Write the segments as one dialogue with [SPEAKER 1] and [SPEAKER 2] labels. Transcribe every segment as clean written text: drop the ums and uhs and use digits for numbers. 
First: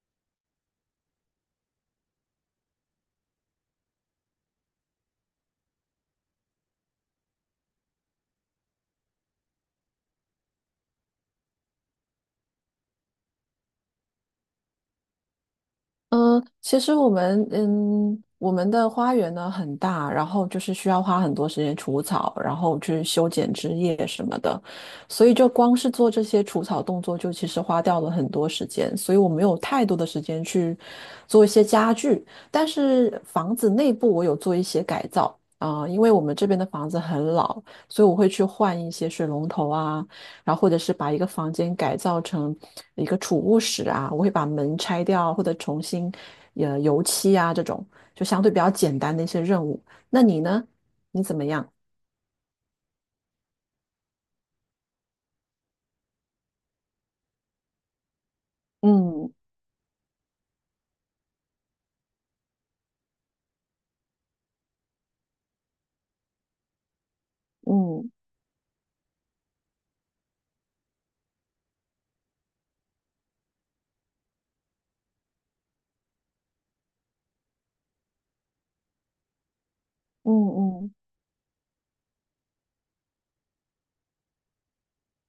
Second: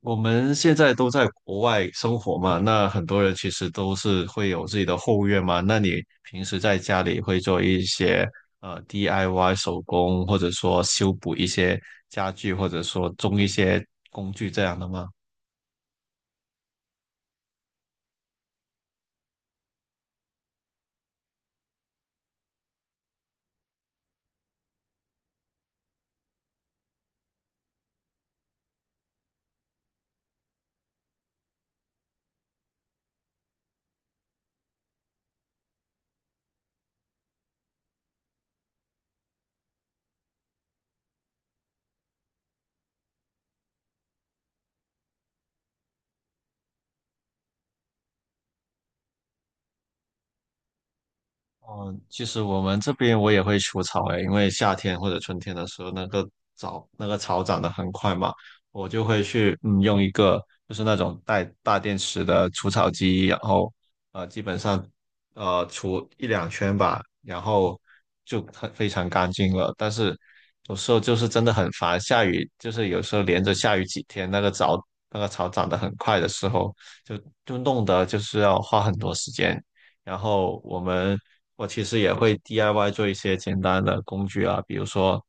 [SPEAKER 1] 我们现在都在国外生活嘛，那很多人其实都是会有自己的后院嘛。那你平时在家里会做一些DIY 手工，或者说修补一些家具，或者说种一些工具这样的吗？
[SPEAKER 2] 嗯，其实我们的花园呢很大，然后就是需要花很多时间除草，然后去修剪枝叶什么的，所以就光是做这些除草动作，就其实花掉了很多时间，所以我没有太多的时间去做一些家具，但是房子内部我有做一些改造啊，因为我们这边的房子很老，所以我会去换一些水龙头啊。然后或者是把一个房间改造成一个储物室啊，我会把门拆掉或者重新油漆啊这种，就相对比较简单的一些任务。那你呢？你怎么样？
[SPEAKER 1] 嗯，其实我们这边我也会除草诶，因为夏天或者春天的时候，那个草长得很快嘛，我就会
[SPEAKER 2] 嗯
[SPEAKER 1] 去用一个就是那种带大电池的除草机，然后基本上除一两圈吧，然后
[SPEAKER 2] 嗯
[SPEAKER 1] 就很非常干净了。但是有时候就是真的很烦，下雨就是有时候连着下雨几天，那个草长得很快的时候，就就弄得就是要花很多时间。然
[SPEAKER 2] 嗯
[SPEAKER 1] 后我
[SPEAKER 2] 嗯
[SPEAKER 1] 们我其实也会 DIY 做一些简单的工具啊，比如说，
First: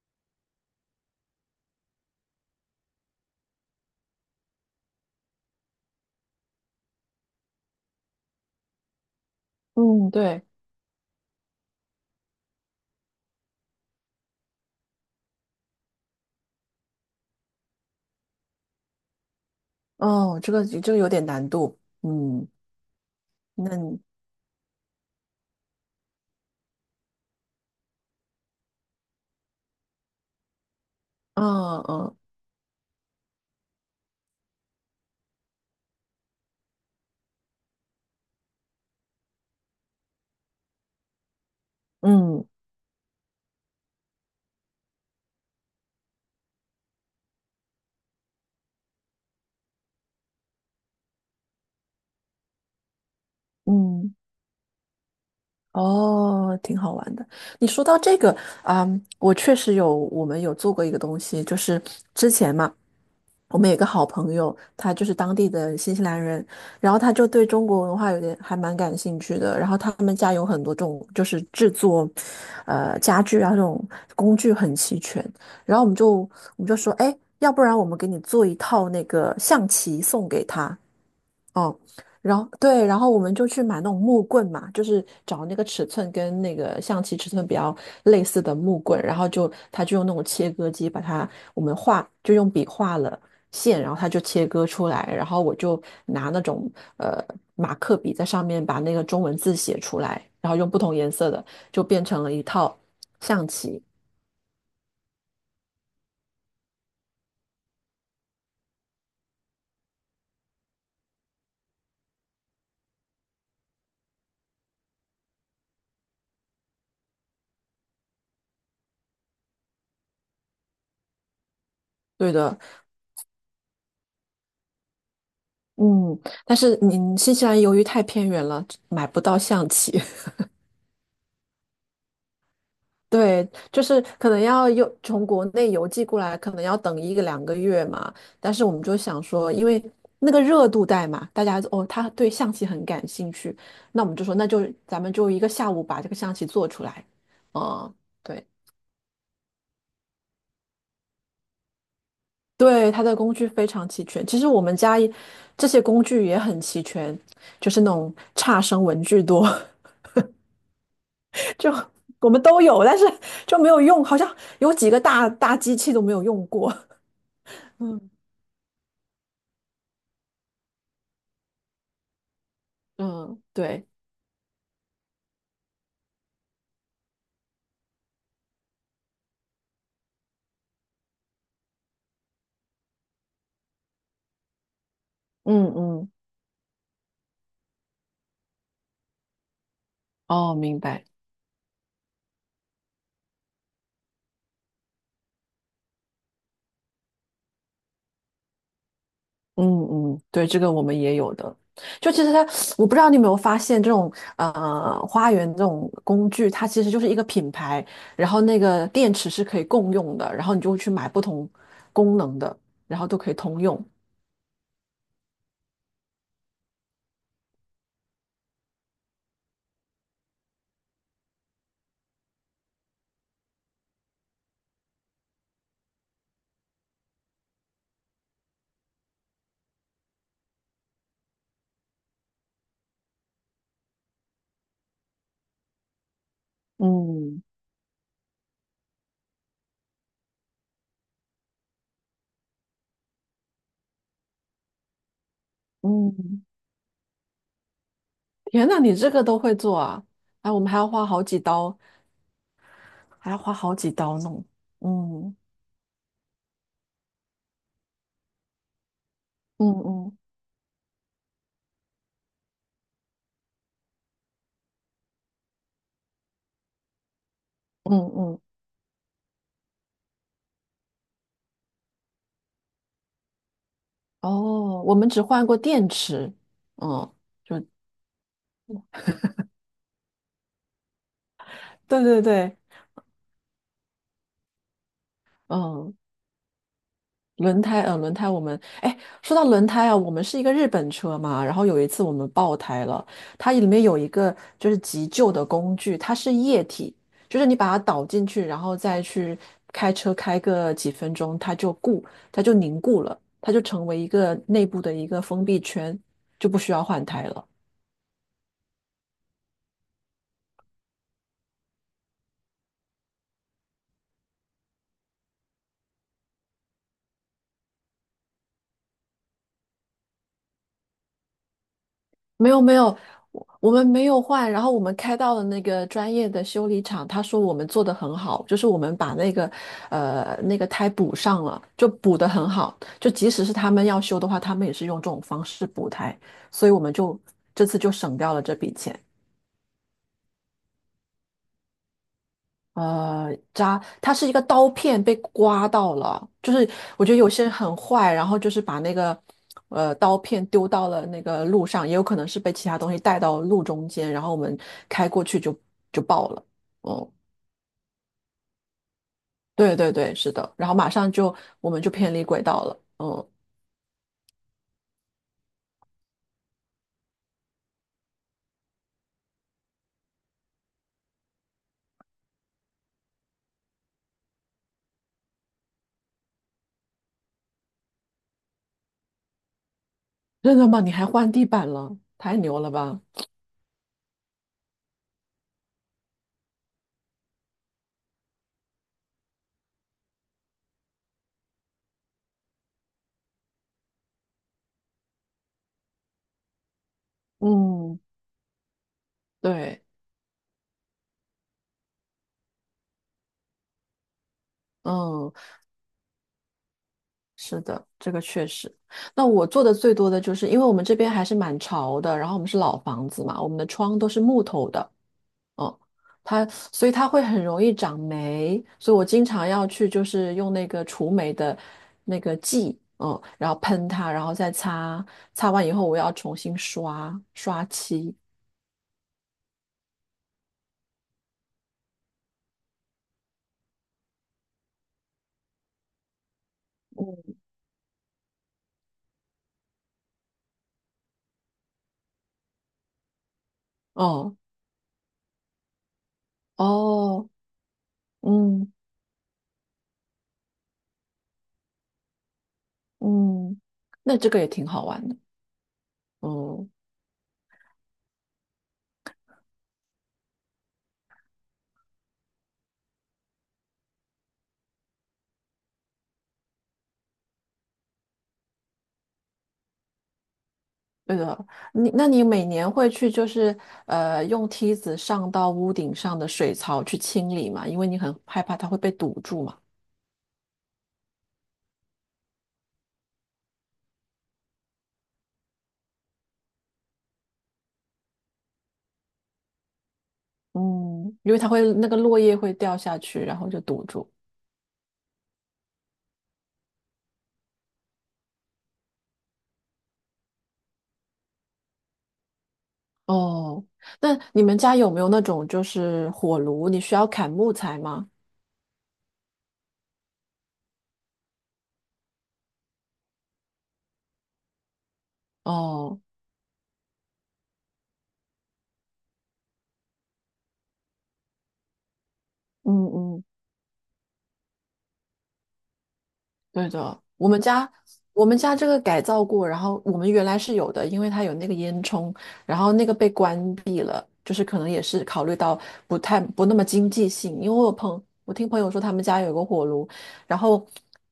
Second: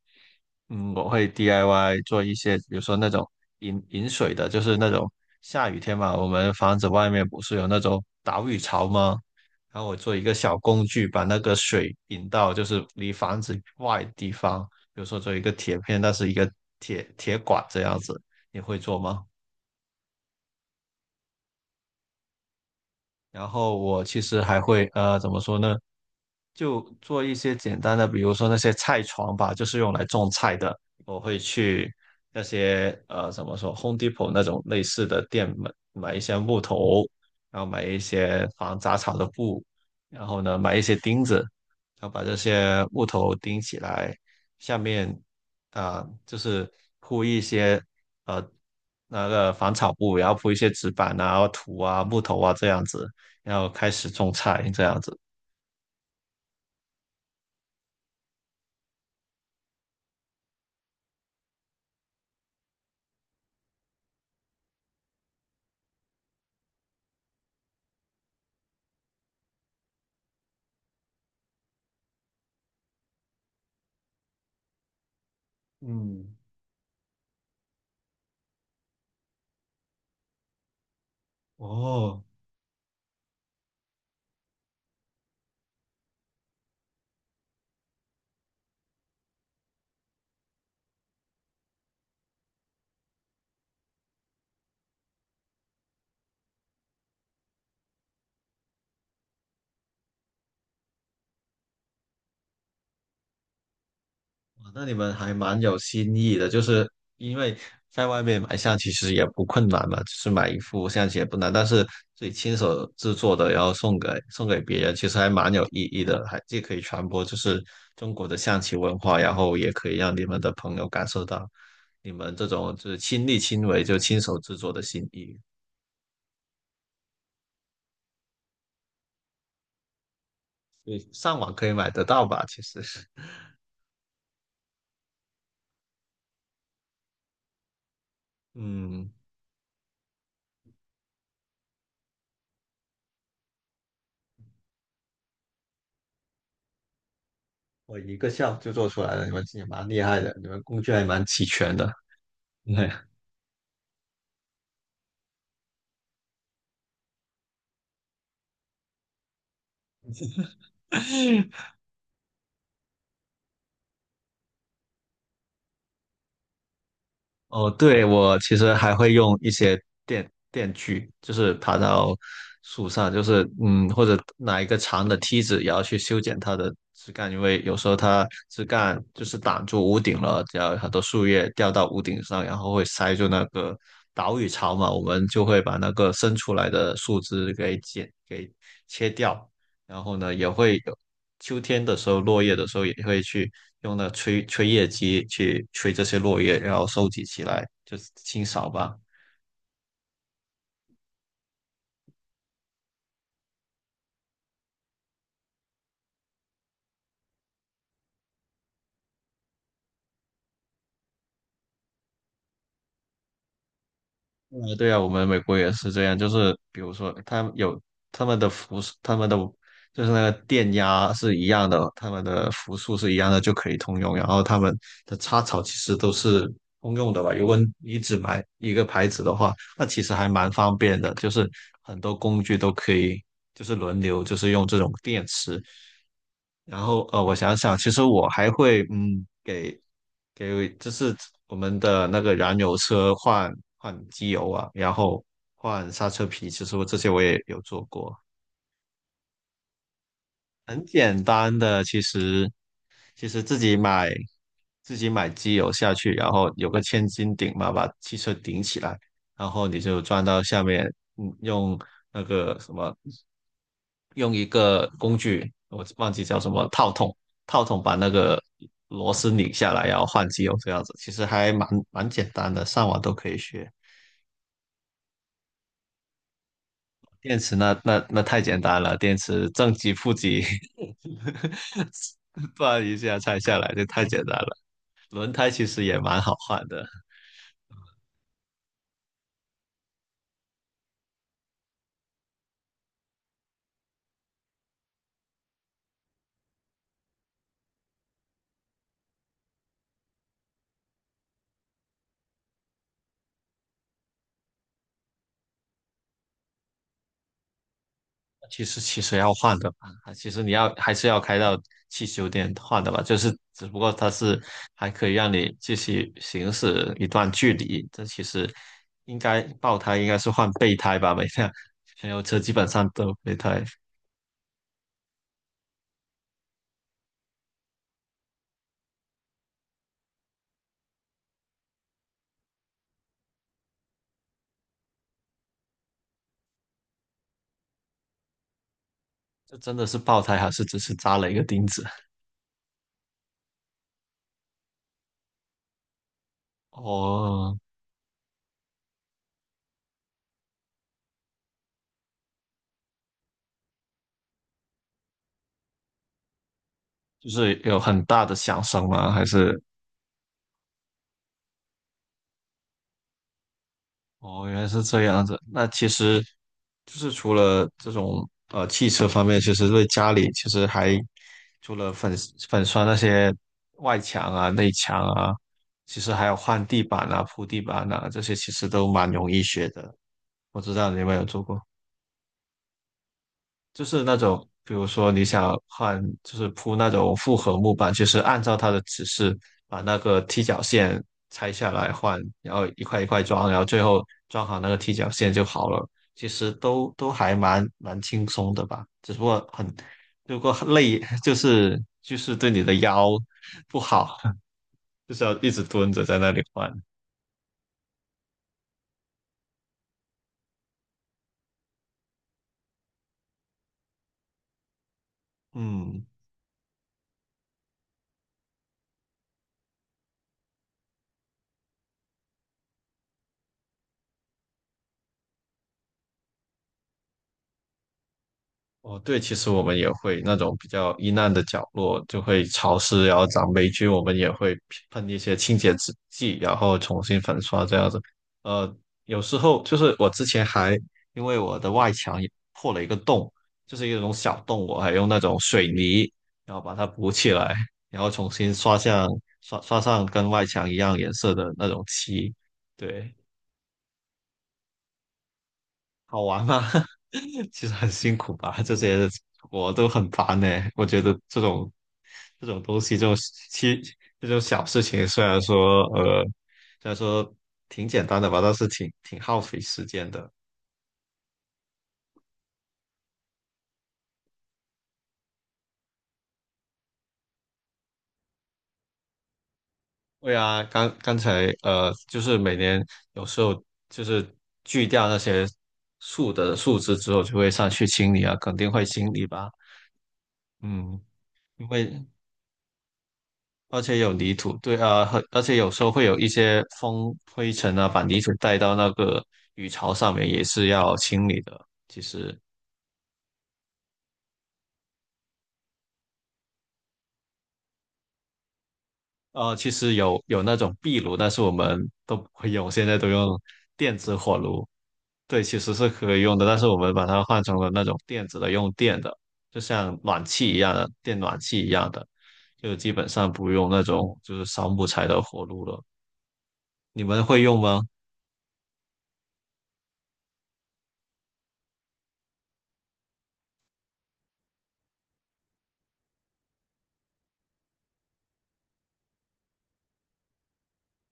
[SPEAKER 1] 嗯，我会 DIY 做一些，比如说那种饮水的，就是那种下雨天嘛，我们房子外面不是有那种导雨槽吗？然后我
[SPEAKER 2] 嗯，
[SPEAKER 1] 做一个
[SPEAKER 2] 对，
[SPEAKER 1] 小工具，把那个水引到就是离房子外的地方，比如说做一个铁片，那是一个铁管这样子，你会做吗？
[SPEAKER 2] 哦，这个有点难度，嗯，
[SPEAKER 1] 然
[SPEAKER 2] 那
[SPEAKER 1] 后
[SPEAKER 2] 你，
[SPEAKER 1] 我其实还会怎么说呢？就做一些简单的，比如说那些菜床吧，就是用来种菜的。我会
[SPEAKER 2] 嗯
[SPEAKER 1] 去
[SPEAKER 2] 嗯
[SPEAKER 1] 那些怎么说，Home Depot 那种类似的店买一些木头，然后买一些防杂草的布，然后呢买一些钉子，然后把这
[SPEAKER 2] 嗯
[SPEAKER 1] 些木头钉起来，下面啊、就是铺一些呃那个防草布，然后铺一些纸板啊、土啊、木头啊这样子。要开始
[SPEAKER 2] 嗯，
[SPEAKER 1] 种菜这样子。
[SPEAKER 2] 哦，挺好玩的。你说到这个啊，我确实有，我们有做过一个东西，就是之前嘛。我们有一个好朋友，他就是当地的新西兰人，然后他就对中国文化有点还蛮感兴趣的。然后他们家有很多这种就是制作，家具啊这种工具很齐全。然后我们就我
[SPEAKER 1] 嗯，
[SPEAKER 2] 们就说，哎，要不然我们给你做一套那个象棋送给他。哦，
[SPEAKER 1] 哦，
[SPEAKER 2] 然后对，然后我们就去买那种木棍嘛，就是找那个尺寸跟那个象棋尺寸比较类似的木棍，然后就他就用那种切割机把它，我们画就用笔画了线，然后他就切割出来，然后我就拿那种呃马克笔在上面把那个中文字写出来，然后用不同颜色的就变成了一套象棋。
[SPEAKER 1] 哇那你们还蛮有新意的，就是因为在外面买棋其实也不困难嘛，就是买一副象棋也不难，但是自己亲手制作的，然后送给别人，其实还蛮有意义的，还既可以传播就是中国的象棋文化，然后也可以让你们的朋友感受到你
[SPEAKER 2] 对
[SPEAKER 1] 们这
[SPEAKER 2] 的，
[SPEAKER 1] 种就是亲力亲为就亲手制作的心意。
[SPEAKER 2] 嗯，但是你新西兰由于太偏远了，买不到象棋。
[SPEAKER 1] 对，上网可以买得到吧？其实，
[SPEAKER 2] 对，就是可能要邮从国内邮寄过来，可能要等一个两个月嘛。但 是我们就
[SPEAKER 1] 嗯。
[SPEAKER 2] 想说，因为那个热度带嘛，大家哦，他对象棋很感兴趣，那我们就说，那就咱们就一个下午把这个象棋做出来。嗯，
[SPEAKER 1] 我一个
[SPEAKER 2] 对
[SPEAKER 1] 下午就做出来了，你们也蛮厉害的，你们工具还蛮齐全的。对，
[SPEAKER 2] 对，它的工具非常齐全。其实我们家也这些工具也很齐全，就是那种差生文具多，就 我们都有，但是就没有用，好像有几个大大机器都没有用过。
[SPEAKER 1] 哦，对，
[SPEAKER 2] 嗯
[SPEAKER 1] 我其实还会用一些电锯，就是爬到树上，就
[SPEAKER 2] 嗯，
[SPEAKER 1] 是
[SPEAKER 2] 对。
[SPEAKER 1] 嗯，或者拿一个长的梯子，也要去修剪它的枝干，因为有时候它枝干就是挡住屋顶了，然后很多树叶掉到屋顶上，然后会塞住那个岛屿槽嘛，我们就会
[SPEAKER 2] 嗯
[SPEAKER 1] 把那个
[SPEAKER 2] 嗯，
[SPEAKER 1] 伸出来的树枝给剪给切掉。然后呢，也
[SPEAKER 2] 哦，
[SPEAKER 1] 会
[SPEAKER 2] 明
[SPEAKER 1] 有
[SPEAKER 2] 白，
[SPEAKER 1] 秋天的时候，落叶的时候也会去用那吹叶机去吹这些落叶，然后收集起来，就是清扫吧。
[SPEAKER 2] 嗯嗯，对，这个我们也有的。就其实它，我不知道你有没有发现，这种花园这种工具，它其实就是一个品牌，然后那个电池是可以共用的，然后你就会去买不同功能的，然后都可以通用。
[SPEAKER 1] 对啊，我们美国也是这样，就是比如说，他们有他们的伏，他们的就是那个电压是一样的，他们的伏数是一样的，就可以通用。然后他们的插槽其实都是通用的吧？如果你只买一个牌子的话，那其实还蛮方便的，就是很多工具都可以，就是轮流，就是用这种电池。然后我
[SPEAKER 2] 嗯
[SPEAKER 1] 想想，其实我还会嗯，给就是我们的那个燃油车换机油啊，然后换刹车
[SPEAKER 2] 嗯，
[SPEAKER 1] 皮，其实我这些我也有做过。
[SPEAKER 2] 天呐，你这个都会做啊？哎，我们还
[SPEAKER 1] 很
[SPEAKER 2] 要花
[SPEAKER 1] 简
[SPEAKER 2] 好几
[SPEAKER 1] 单
[SPEAKER 2] 刀，
[SPEAKER 1] 的，其实其
[SPEAKER 2] 还要
[SPEAKER 1] 实
[SPEAKER 2] 花
[SPEAKER 1] 自
[SPEAKER 2] 好
[SPEAKER 1] 己
[SPEAKER 2] 几
[SPEAKER 1] 买
[SPEAKER 2] 刀弄。
[SPEAKER 1] 自己买
[SPEAKER 2] 嗯
[SPEAKER 1] 机油下去，然后有个千斤顶嘛，把汽车顶起来，然
[SPEAKER 2] 嗯
[SPEAKER 1] 后你就
[SPEAKER 2] 嗯
[SPEAKER 1] 装到下面，嗯，用那个什么，用一个工具，我忘记叫什么套筒，套筒把
[SPEAKER 2] 嗯
[SPEAKER 1] 那个
[SPEAKER 2] 嗯，
[SPEAKER 1] 螺丝拧下来，然后换机油这样子，其实还蛮简单的，上网都可以学。
[SPEAKER 2] 哦，我们只换过电池，嗯。
[SPEAKER 1] 电池
[SPEAKER 2] 就
[SPEAKER 1] 那太简单了，电池正极负极，
[SPEAKER 2] 对对 对，
[SPEAKER 1] 转一下拆下来，这太简单了。轮胎其实
[SPEAKER 2] 嗯，
[SPEAKER 1] 也蛮好换的，
[SPEAKER 2] 轮胎，轮胎，我们，哎，说到轮胎啊，我们是一个日本车嘛，然后有一次我们爆胎了，它里面有一个就是急救的工具，它是液体，就是你把它倒进去，然后再去开车开个几分钟，它就固，它就凝固了，它就成为一个内部的一个封闭圈，就不需要换胎了。
[SPEAKER 1] 其实要换的吧，其实你要还是要开到汽修店换的吧，就是只不过它是还可以让你继续行驶一段距离，这其实应该爆胎应该是换备胎吧，每辆燃油车
[SPEAKER 2] 没
[SPEAKER 1] 基
[SPEAKER 2] 有
[SPEAKER 1] 本
[SPEAKER 2] 没
[SPEAKER 1] 上
[SPEAKER 2] 有，
[SPEAKER 1] 都有备
[SPEAKER 2] 我
[SPEAKER 1] 胎，
[SPEAKER 2] 我们没有换，然后我们开到了那个专业的修理厂，他说我们做的很好，就是我们把那个那个胎补上了，就补的很好，就即使是他们要修的话，他们也是用这种方式补胎，所以我们就这次就省掉了这笔钱。
[SPEAKER 1] 这真的是爆胎还是只是扎了一个钉子？
[SPEAKER 2] 它是一个刀片被刮到了，就是我觉得有些人
[SPEAKER 1] 哦，
[SPEAKER 2] 很坏，然后就是把那个刀片丢到了那个路上，也有可能是被其他东西带到路中间，然后我们开过去就就爆了。嗯，
[SPEAKER 1] 就是有很大的响声吗？还是
[SPEAKER 2] 对对对，是的，然后马上就我们就偏离轨道了。嗯，
[SPEAKER 1] 哦，原来是这样子。那其实就是除了这种汽车方面，其实对家里其实还除了粉刷那些外墙啊、内墙啊，其实还有换地板啊、铺地板啊，这些其实都蛮容易学的。
[SPEAKER 2] 真
[SPEAKER 1] 我
[SPEAKER 2] 的
[SPEAKER 1] 知
[SPEAKER 2] 吗？
[SPEAKER 1] 道
[SPEAKER 2] 你
[SPEAKER 1] 你有
[SPEAKER 2] 还
[SPEAKER 1] 没有
[SPEAKER 2] 换
[SPEAKER 1] 做
[SPEAKER 2] 地
[SPEAKER 1] 过。
[SPEAKER 2] 板了？太牛了吧！
[SPEAKER 1] 就是那种，比如说你想换，就是铺那种复合木板，就是按照它的指示把那个踢脚线拆下来换，然后一块一块装，然后最后装好那个踢脚线就好了。其实都还蛮
[SPEAKER 2] 嗯，
[SPEAKER 1] 蛮轻松的吧，只不过很，
[SPEAKER 2] 对，
[SPEAKER 1] 如果很累，就是对你的腰不好，就是
[SPEAKER 2] 嗯。
[SPEAKER 1] 要一直蹲着在那里换。
[SPEAKER 2] 是的，这个确实。那我做的最多的就是，因为我们这边还是蛮潮的，然后我们是老房子嘛，我们的窗都是木头的，嗯，
[SPEAKER 1] 嗯，
[SPEAKER 2] 它所以它会很容易长霉，所以我经常要去就是用那个除霉的那个剂，嗯，然后喷它，然后再擦，擦完以后我要重新刷刷漆，
[SPEAKER 1] 哦，对，其实我们也会那种比较阴暗的角落，就会潮湿，然后长霉菌，我们也会喷一些清洁制剂，然后重新粉刷这样子。呃，有时候就是我之前还因为我的外墙也破了一个洞，就是一种
[SPEAKER 2] 哦
[SPEAKER 1] 小洞，我还用那种水泥，然后把它补
[SPEAKER 2] 哦，
[SPEAKER 1] 起来，然后重新
[SPEAKER 2] 嗯
[SPEAKER 1] 刷上跟外墙一样颜色的那种漆。对，
[SPEAKER 2] 嗯，那这个也挺好玩的，
[SPEAKER 1] 好玩吗？
[SPEAKER 2] 嗯。
[SPEAKER 1] 其实很辛苦吧，这些我都很烦呢、我觉得这种东西，其这种小事情，虽然说挺简单的吧，但是挺耗费时间的。
[SPEAKER 2] 对的，那你每年会去就是用梯子上到屋顶上的水槽去清理嘛？因为你很害怕它会被堵住嘛。
[SPEAKER 1] 对啊，刚刚才就是每年有时候就是锯掉那些树的树枝之后，就会上去清理啊，肯定会清理吧。嗯，
[SPEAKER 2] 嗯，因为它会
[SPEAKER 1] 因
[SPEAKER 2] 那个
[SPEAKER 1] 为
[SPEAKER 2] 落叶会掉下去，然后就
[SPEAKER 1] 而
[SPEAKER 2] 堵
[SPEAKER 1] 且
[SPEAKER 2] 住。
[SPEAKER 1] 有泥土，对啊，很而且有时候会有一些风、灰尘啊，把泥土带到那个鱼槽上面，也是要清理的。其实，
[SPEAKER 2] 哦，那你们家有没有那种就是火炉？你需要砍木材吗？
[SPEAKER 1] 其实有那种壁炉，但是我们都不会用，现在都用电子火炉。对，其实是
[SPEAKER 2] 哦，
[SPEAKER 1] 可以用的，但是我们把它换成了那种电子的，用电的，就像暖气一样的，电暖气一样的，
[SPEAKER 2] 嗯
[SPEAKER 1] 就基本
[SPEAKER 2] 嗯。
[SPEAKER 1] 上不用那种就是烧木材的火炉了。
[SPEAKER 2] 对的，
[SPEAKER 1] 你们
[SPEAKER 2] 我们
[SPEAKER 1] 会用
[SPEAKER 2] 家
[SPEAKER 1] 吗？
[SPEAKER 2] 我们家这个改造过，然后我们原来是有的，因为它有那个烟囱，然后那个被关闭了，就是可能也是考虑到不太不那么经济性，因为我听朋友说他们家有个火炉，然后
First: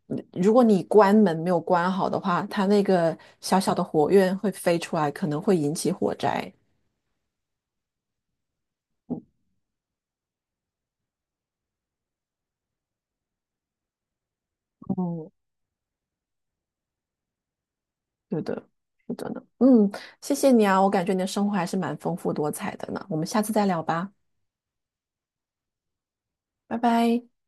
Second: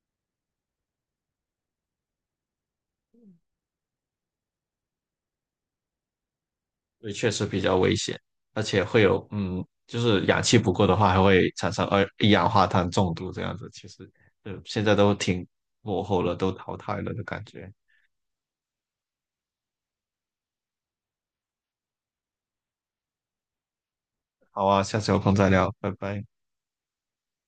[SPEAKER 2] 嗯如果你关门没有关好的话，它那个小小的火焰会飞出来，可能会引起火灾。
[SPEAKER 1] 对，确实比较危险，而且会
[SPEAKER 2] 嗯，
[SPEAKER 1] 有，嗯，就是氧气不够的话，还会产生二一氧化碳中毒这样子。其实，嗯，现在都
[SPEAKER 2] 哦
[SPEAKER 1] 挺落后了，都淘汰了的感觉。
[SPEAKER 2] 对的，是的呢。嗯，谢谢你啊，我感觉你的生活还是蛮丰富多彩的呢，我们下次再聊吧，
[SPEAKER 1] 好啊，下次有空再聊，拜拜。
[SPEAKER 2] 拜拜。